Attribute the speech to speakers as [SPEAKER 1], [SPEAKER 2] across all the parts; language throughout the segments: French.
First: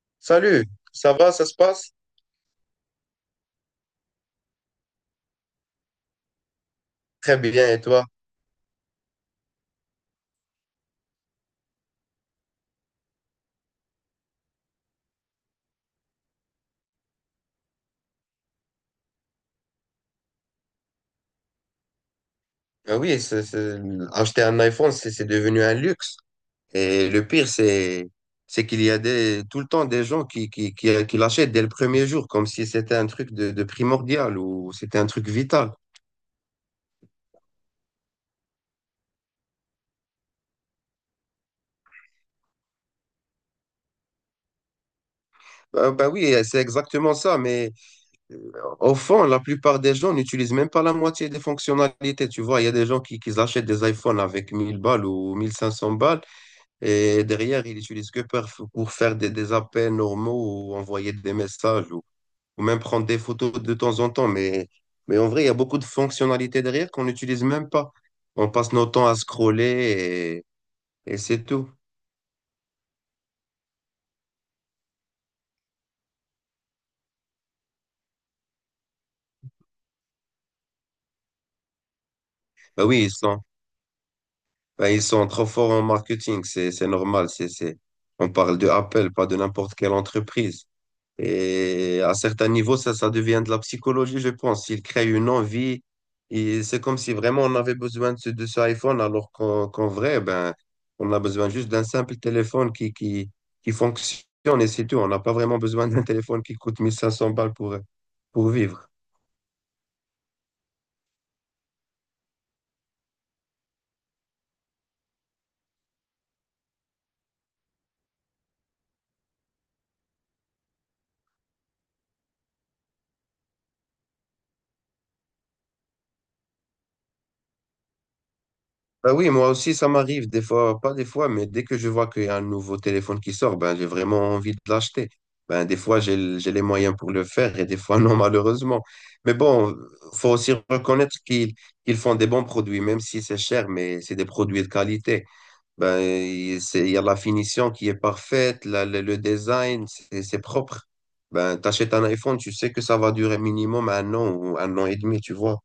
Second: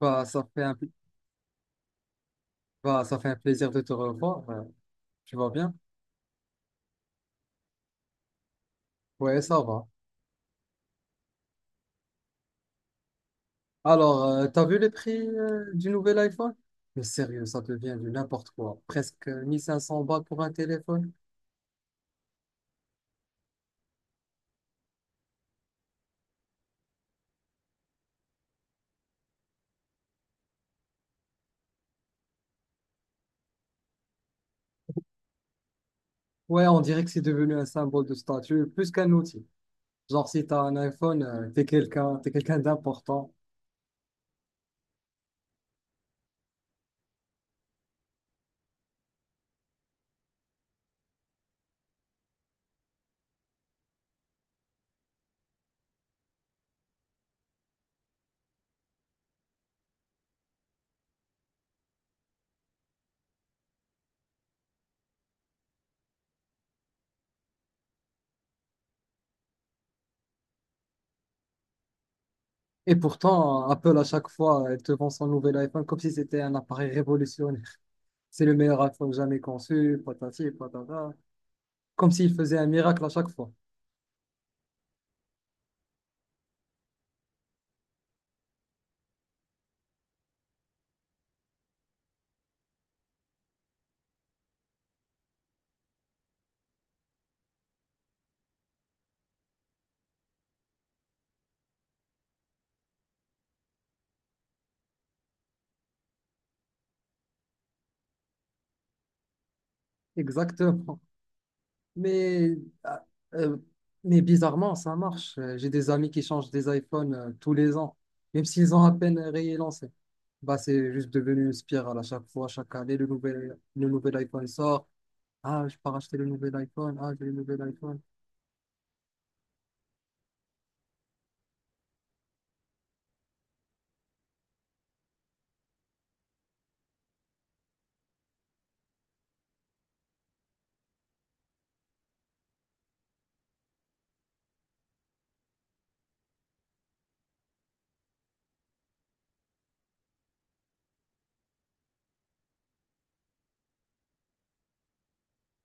[SPEAKER 1] Bah, ça fait
[SPEAKER 2] Salut, ça va, ça se passe?
[SPEAKER 1] un plaisir de te revoir. Tu vas bien?
[SPEAKER 2] Très bien, et toi?
[SPEAKER 1] Ouais, ça va. Alors, t'as vu les prix du nouvel iPhone? Mais sérieux, ça devient du n'importe quoi. Presque 1500 balles pour un téléphone.
[SPEAKER 2] Ah oui, c'est- c'est- Acheter un iPhone, c'est devenu un luxe. Et le pire, c'est qu'il y a tout le temps des gens qui l'achètent dès le premier jour, comme si c'était un truc de primordial ou c'était un truc vital.
[SPEAKER 1] Ouais, on dirait que c'est devenu un symbole de statut plus qu'un outil. Genre, si t'as un iPhone, t'es quelqu'un d'important.
[SPEAKER 2] Bah oui, c'est exactement ça, mais euh, au fond, la plupart des gens n'utilisent même pas la moitié des fonctionnalités. Tu vois, il y a des gens qui achètent des iPhones avec 1000 balles ou 1500 balles. Et derrière, ils utilisent pour faire des appels normaux ou envoyer des messages, ou même prendre des photos de temps en temps. Mais en vrai, il y a beaucoup de fonctionnalités derrière qu'on n'utilise même pas. On passe nos temps à scroller et c'est tout.
[SPEAKER 1] Et pourtant, Apple, à chaque fois, elle te vend son nouvel iPhone comme si c'était un appareil révolutionnaire. C'est le meilleur iPhone jamais conçu, patati, patata. Comme s'il faisait un
[SPEAKER 2] Bah oui,
[SPEAKER 1] miracle à
[SPEAKER 2] ils
[SPEAKER 1] chaque
[SPEAKER 2] sont,
[SPEAKER 1] fois.
[SPEAKER 2] bah ils sont trop forts en marketing, c'est normal. On parle de Apple, pas de n'importe quelle entreprise. Et à certains niveaux, ça devient de la psychologie, je pense. Il crée une envie. Et c'est comme si vraiment on avait besoin de de ce iPhone, alors qu'en vrai, ben, on a besoin juste d'un simple téléphone qui fonctionne et c'est tout. On n'a pas vraiment besoin d'un téléphone qui coûte 1500 balles pour vivre.
[SPEAKER 1] Exactement. Mais, euh, euh, mais, bizarrement, ça marche. J'ai des amis qui changent des iPhones tous les ans, même s'ils ont à peine réélancé. Bah, c'est juste devenu une spirale à chaque fois, chaque année, le nouvel iPhone sort. Ah, je peux racheter le nouvel iPhone. Ah, j'ai le nouvel iPhone.
[SPEAKER 2] Bah oui, moi aussi, ça m'arrive pas des fois, mais dès que je vois qu'il y a un nouveau téléphone qui sort, ben, j'ai vraiment envie de l'acheter. Ben, des fois, j'ai les moyens pour le faire et des fois, non, malheureusement. Mais bon, faut aussi reconnaître qu'ils font des bons produits, même si c'est cher, mais c'est des produits de qualité. Ben, il y a la finition qui est parfaite, le design, c'est propre. Ben, t'achètes un iPhone, tu sais que ça va durer minimum un an ou un an et demi, tu vois.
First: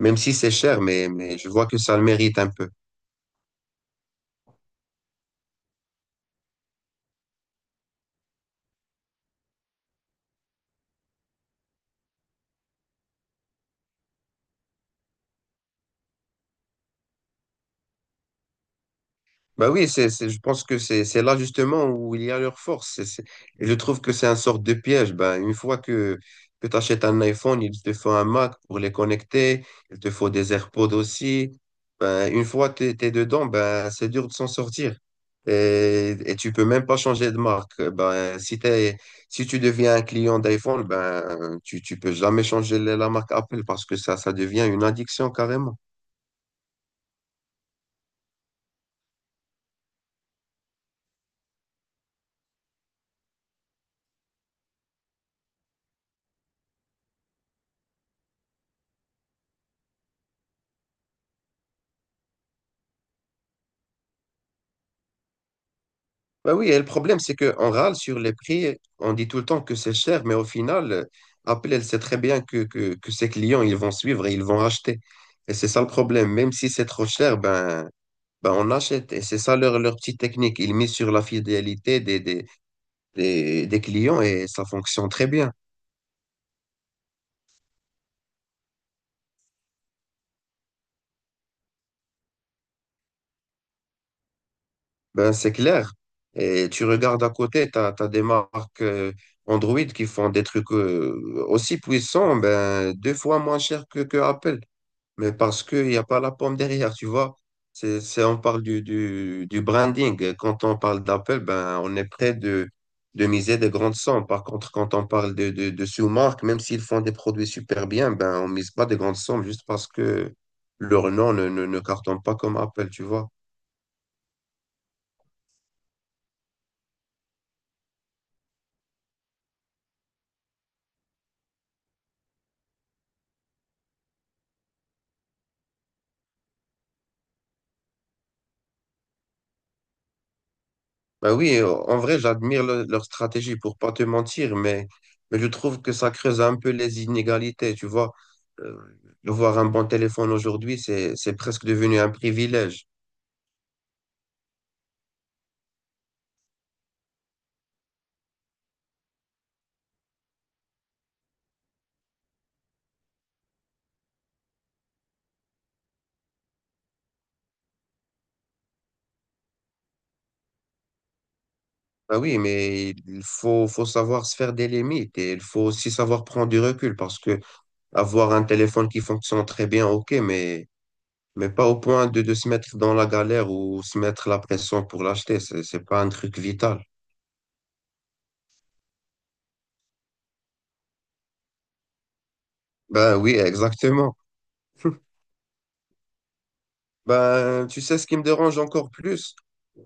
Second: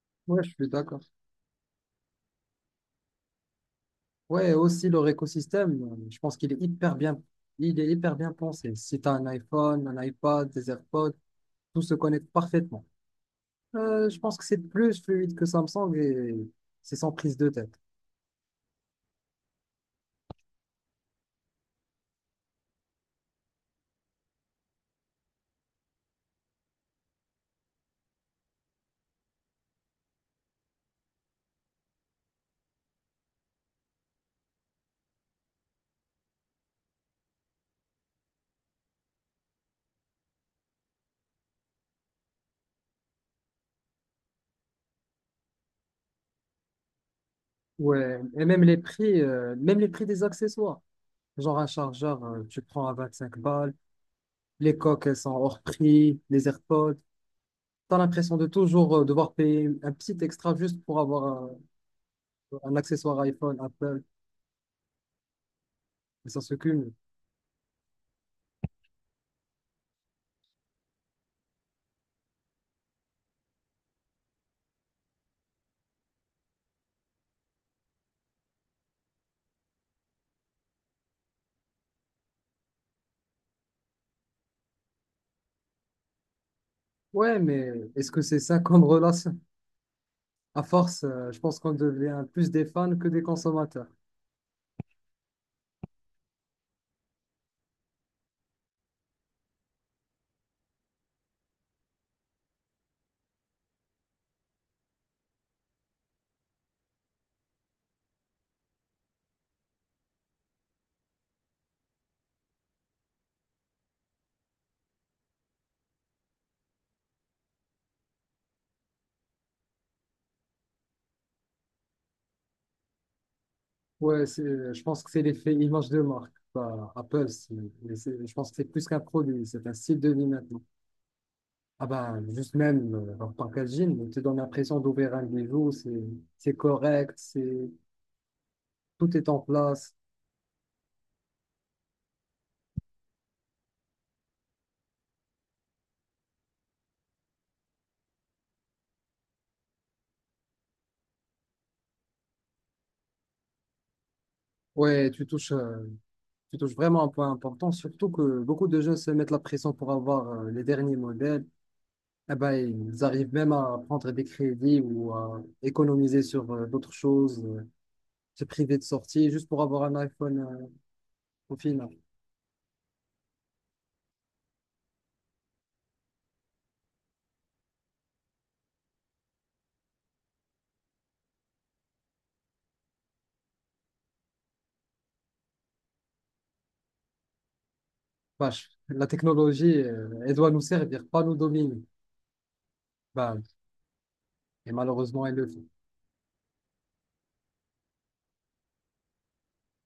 [SPEAKER 2] Même si
[SPEAKER 1] Ouais, je
[SPEAKER 2] c'est
[SPEAKER 1] suis
[SPEAKER 2] cher,
[SPEAKER 1] d'accord.
[SPEAKER 2] mais je vois que ça le mérite un peu.
[SPEAKER 1] Ouais, aussi leur écosystème, je pense qu'il est hyper bien, pensé. Si tu as un iPhone, un iPad, des AirPods, tout se connecte parfaitement. Je pense que c'est plus fluide que Samsung et c'est sans prise de tête.
[SPEAKER 2] Bah oui, je pense que c'est là justement où il y a leur force. Et je trouve que c'est un sorte de piège. Ben, une fois que tu achètes un iPhone, il te faut un Mac pour les connecter, il te faut des AirPods aussi. Ben, une fois que tu es, dedans, ben, c'est dur de s'en sortir. Et tu peux même pas changer de marque. Ben, si tu deviens un client d'iPhone, ben, tu peux jamais changer la marque Apple parce que ça devient une addiction carrément.
[SPEAKER 1] Ouais, et même les prix des accessoires. Genre un chargeur, tu prends à 25 balles, les coques, elles sont hors prix, les AirPods. T'as l'impression de toujours devoir payer un petit extra juste pour avoir un accessoire iPhone, Apple, mais ça se
[SPEAKER 2] Bah oui, et le
[SPEAKER 1] cumule.
[SPEAKER 2] problème, c'est qu'on râle sur les prix, on dit tout le temps que c'est cher, mais au final, Apple, elle sait très bien que ses clients, ils vont suivre et ils vont acheter. Et c'est ça le problème. Même si c'est trop cher, ben on achète. Et c'est ça leur petite technique. Ils misent sur la fidélité des clients et ça fonctionne très bien.
[SPEAKER 1] Ouais, mais est-ce que c'est ça comme relation? À force, je pense qu'on devient plus des fans que des consommateurs.
[SPEAKER 2] Ben, c'est clair. Et tu regardes à côté, tu as, des marques Android qui font des trucs aussi puissants, ben, deux fois moins cher que Apple. Mais parce qu'il n'y a pas la pomme derrière, tu vois. On parle du branding. Quand on parle d'Apple, ben, on est prêt de miser des grandes sommes. Par contre, quand on parle de sous-marques, même s'ils font des produits super bien, ben, on mise pas de grandes sommes juste parce que leur nom ne cartonne pas comme Apple, tu vois.
[SPEAKER 1] Ouais, je pense que c'est l'effet image de marque. Bah, Apple, je pense que c'est plus qu'un produit, c'est un style de vie maintenant. Ah bah, juste même leur packaging, on te donne l'impression d'ouvrir un bijou, c'est correct, c'est tout est en place.
[SPEAKER 2] Bah oui, en vrai, leur stratégie pour pas te mentir, mais je trouve que ça creuse un peu les inégalités, tu vois. Euh, de voir un bon téléphone aujourd'hui, c'est presque devenu un privilège.
[SPEAKER 1] Ouais, tu touches vraiment un point important, surtout que beaucoup de jeunes se mettent la pression pour avoir les derniers modèles. Eh ben, ils arrivent même à prendre des crédits ou à économiser sur d'autres choses, se priver de sorties juste pour avoir un iPhone au final.
[SPEAKER 2] Bah oui, mais faut savoir se faire des limites et il faut aussi savoir prendre du recul parce que avoir un téléphone qui fonctionne très bien, ok, mais pas au point de se mettre dans la galère ou se mettre la pression pour l'acheter, c'est pas un truc vital.
[SPEAKER 1] Vache, la technologie, elle doit nous servir, pas nous dominer.
[SPEAKER 2] Bah oui,
[SPEAKER 1] Ben,
[SPEAKER 2] exactement.
[SPEAKER 1] et malheureusement, elle le fait.
[SPEAKER 2] Ben, tu sais, ce qui me dérange encore plus,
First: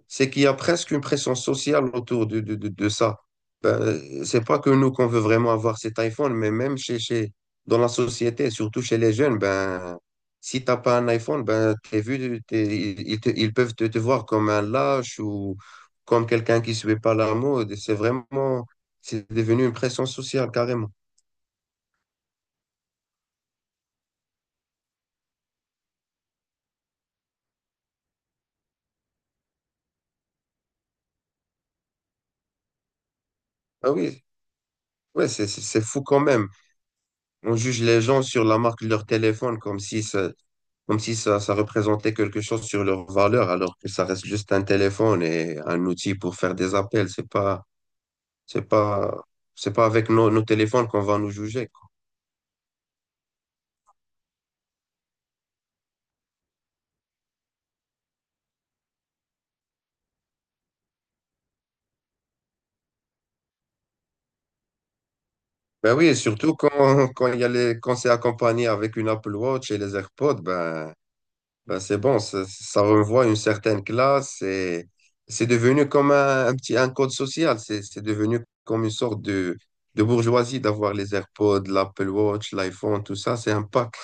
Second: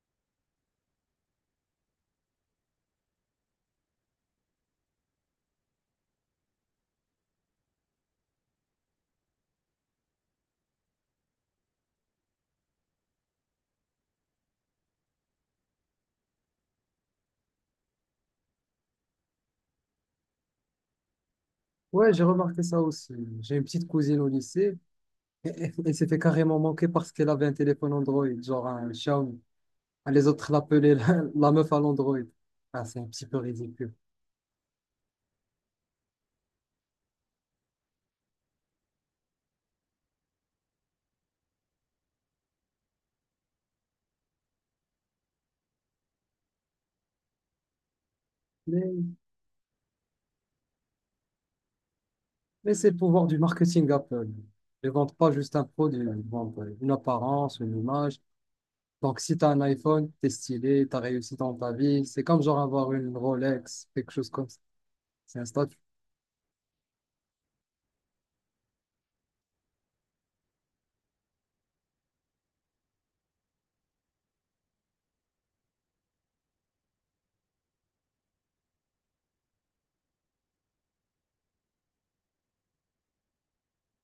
[SPEAKER 2] c'est qu'il y a presque une pression sociale autour de ça. Ben, c'est pas que nous qu'on veut vraiment avoir cet iPhone, mais même dans la société, surtout chez les jeunes, ben, si t'as pas un iPhone, ben, t'es vu, ils peuvent te voir comme un lâche ou comme quelqu'un qui suit pas la mode. C'est devenu une pression sociale carrément.
[SPEAKER 1] Ouais, j'ai remarqué ça aussi. J'ai une petite cousine au lycée, elle s'est fait carrément manquer parce qu'elle avait un téléphone Android, genre un Xiaomi. Ah, les autres l'appelaient la, la meuf à l'Android. Ah, c'est un petit peu
[SPEAKER 2] Ah
[SPEAKER 1] ridicule.
[SPEAKER 2] oui, ouais, c'est fou quand même. On juge les gens sur la marque de leur téléphone comme si ça représentait quelque chose sur leur valeur, alors que ça reste juste un téléphone et un outil pour faire des appels. C'est pas,
[SPEAKER 1] Mais,
[SPEAKER 2] c'est pas avec nos téléphones qu'on va nous juger, quoi.
[SPEAKER 1] mais, c'est le pouvoir du marketing Apple. Ils ne vendent pas juste un produit, ils vendent une apparence, une image. Donc, si tu as un iPhone, tu es stylé, tu as réussi dans ta vie. C'est comme genre avoir une Rolex, quelque chose comme ça. C'est un statut.
[SPEAKER 2] Ben oui, et surtout quand il y a les, quand c'est accompagné avec une Apple Watch et les AirPods, ben c'est bon, ça renvoie une certaine classe et c'est devenu comme un petit, un code social. C'est devenu comme une sorte de bourgeoisie d'avoir les AirPods, l'Apple Watch, l'iPhone, tout ça, c'est un pack.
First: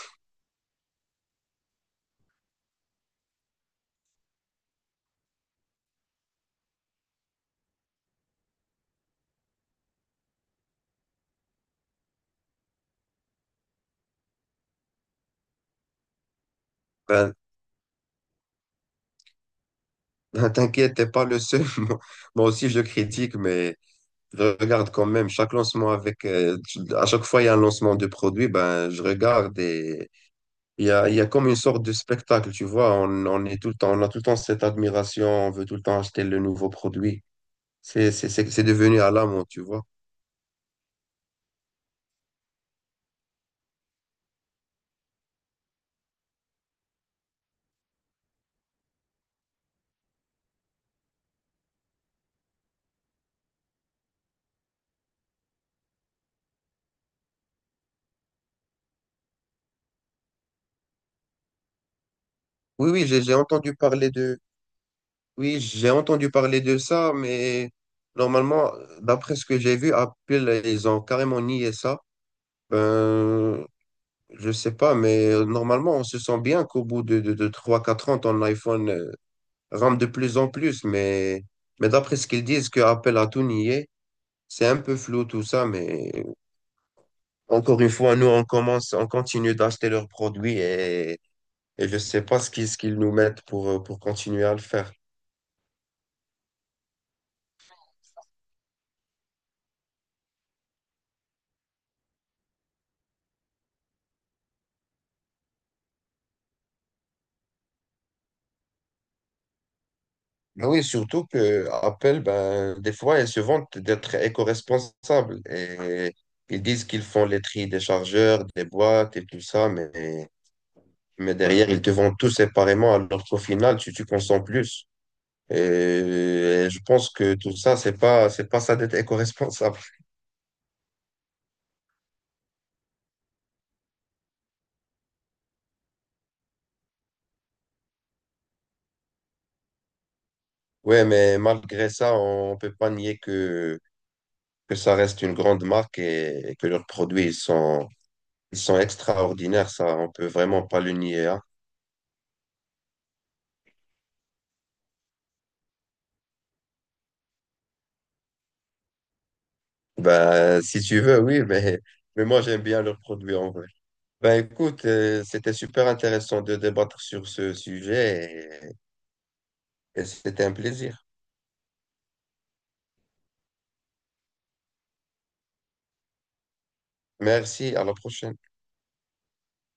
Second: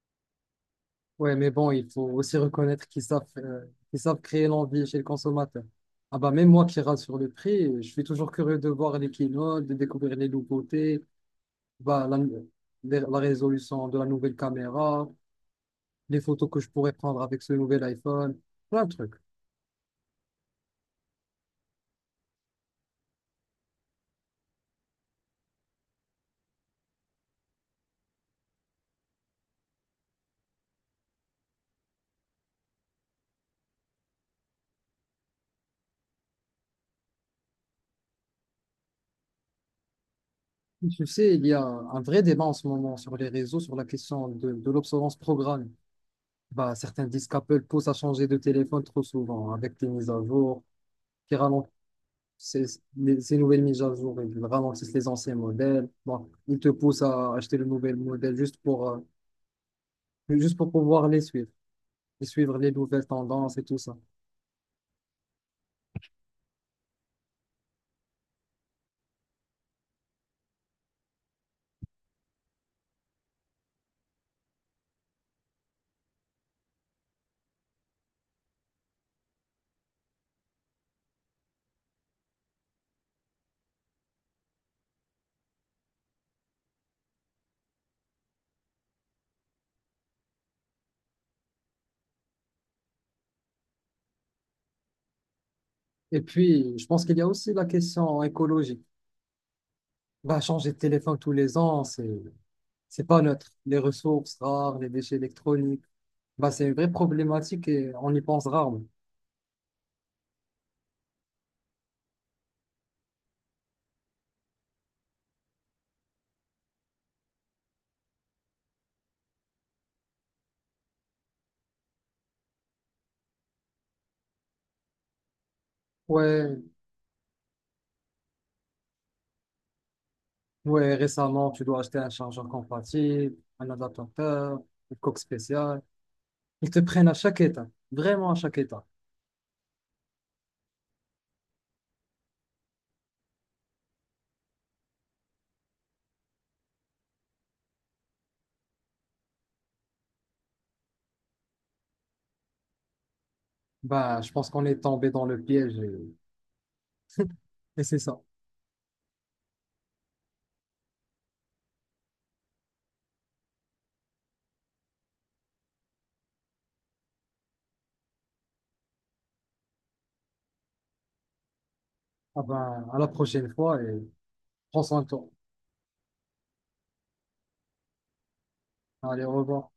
[SPEAKER 1] Ouais, mais bon, il faut aussi reconnaître qu'ils savent, créer l'envie chez le consommateur. Ah bah, même moi qui rate sur le prix, je suis toujours curieux de voir les quinoa, de découvrir les nouveautés. Bah, la résolution de la nouvelle caméra, les photos que je pourrais prendre
[SPEAKER 2] Ben,
[SPEAKER 1] avec ce nouvel iPhone, plein de trucs.
[SPEAKER 2] T'inquiète, t'es pas le seul. Moi aussi, je critique, mais je regarde quand même chaque lancement avec. À chaque fois, il y a un lancement de produit, ben, je regarde et il y a comme une sorte de spectacle, tu vois. On est tout le temps, on a tout le temps cette admiration, on veut tout le temps acheter le nouveau produit. C'est devenu à la, tu vois.
[SPEAKER 1] Tu sais, il y a un vrai débat en ce moment sur les réseaux sur la question de l'obsolescence programmée. Bah, certains disent qu'Apple pousse à changer de téléphone trop souvent avec les mises à jour qui ralentissent ces, ces nouvelles mises à jour, ils ralentissent les anciens modèles. Bon, ils te poussent à acheter le nouvel modèle juste pour pouvoir les suivre, et suivre les
[SPEAKER 2] Oui,
[SPEAKER 1] nouvelles
[SPEAKER 2] oui, j'ai
[SPEAKER 1] tendances et
[SPEAKER 2] entendu
[SPEAKER 1] tout ça.
[SPEAKER 2] parler de. Oui, j'ai entendu parler de ça, mais normalement, d'après ce que j'ai vu, Apple, ils ont carrément nié ça. Ben, je sais pas, mais normalement, on se sent bien qu'au bout de 3-4 ans, ton iPhone rampe de plus en plus. Mais d'après ce qu'ils disent, que Apple a tout nié, c'est un peu flou tout ça. Mais encore une fois, nous, on commence, on continue d'acheter leurs produits et je sais pas ce qu'ils nous mettent pour continuer à le faire.
[SPEAKER 1] Et puis, je pense qu'il y a aussi la question écologique. Bah, changer de téléphone tous les ans, c'est pas neutre. Les ressources rares, les déchets électroniques, bah, c'est une vraie problématique et on y pense rarement.
[SPEAKER 2] Mais oui, surtout que Apple, ben, des fois, ils se vantent d'être éco-responsables et ils disent qu'ils font les tri des chargeurs, des boîtes et tout ça. Mais derrière, ils te vendent tout séparément, alors qu'au final, tu consommes plus.
[SPEAKER 1] Ouais,
[SPEAKER 2] Et je pense que tout ça, c'est pas ça d'être éco-responsable.
[SPEAKER 1] ouais, récemment, tu dois acheter un chargeur compatible, un adaptateur, une coque spéciale. Ils te prennent à chaque état, vraiment à chaque état.
[SPEAKER 2] Ouais, mais malgré ça, on peut pas nier que ça reste une grande marque et que leurs produits, ils sont extraordinaires. Ça, on peut vraiment pas le nier, hein.
[SPEAKER 1] Bah, je pense qu'on est tombé dans le piège, et c'est ça.
[SPEAKER 2] Ben, si tu veux, oui, mais moi, j'aime bien leurs produits en vrai. Ben, écoute, c'était super intéressant de débattre sur ce sujet et c'était un plaisir.
[SPEAKER 1] Ah ben, à la prochaine fois et prends soin de toi.
[SPEAKER 2] Merci, à la prochaine.
[SPEAKER 1] Allez, au revoir.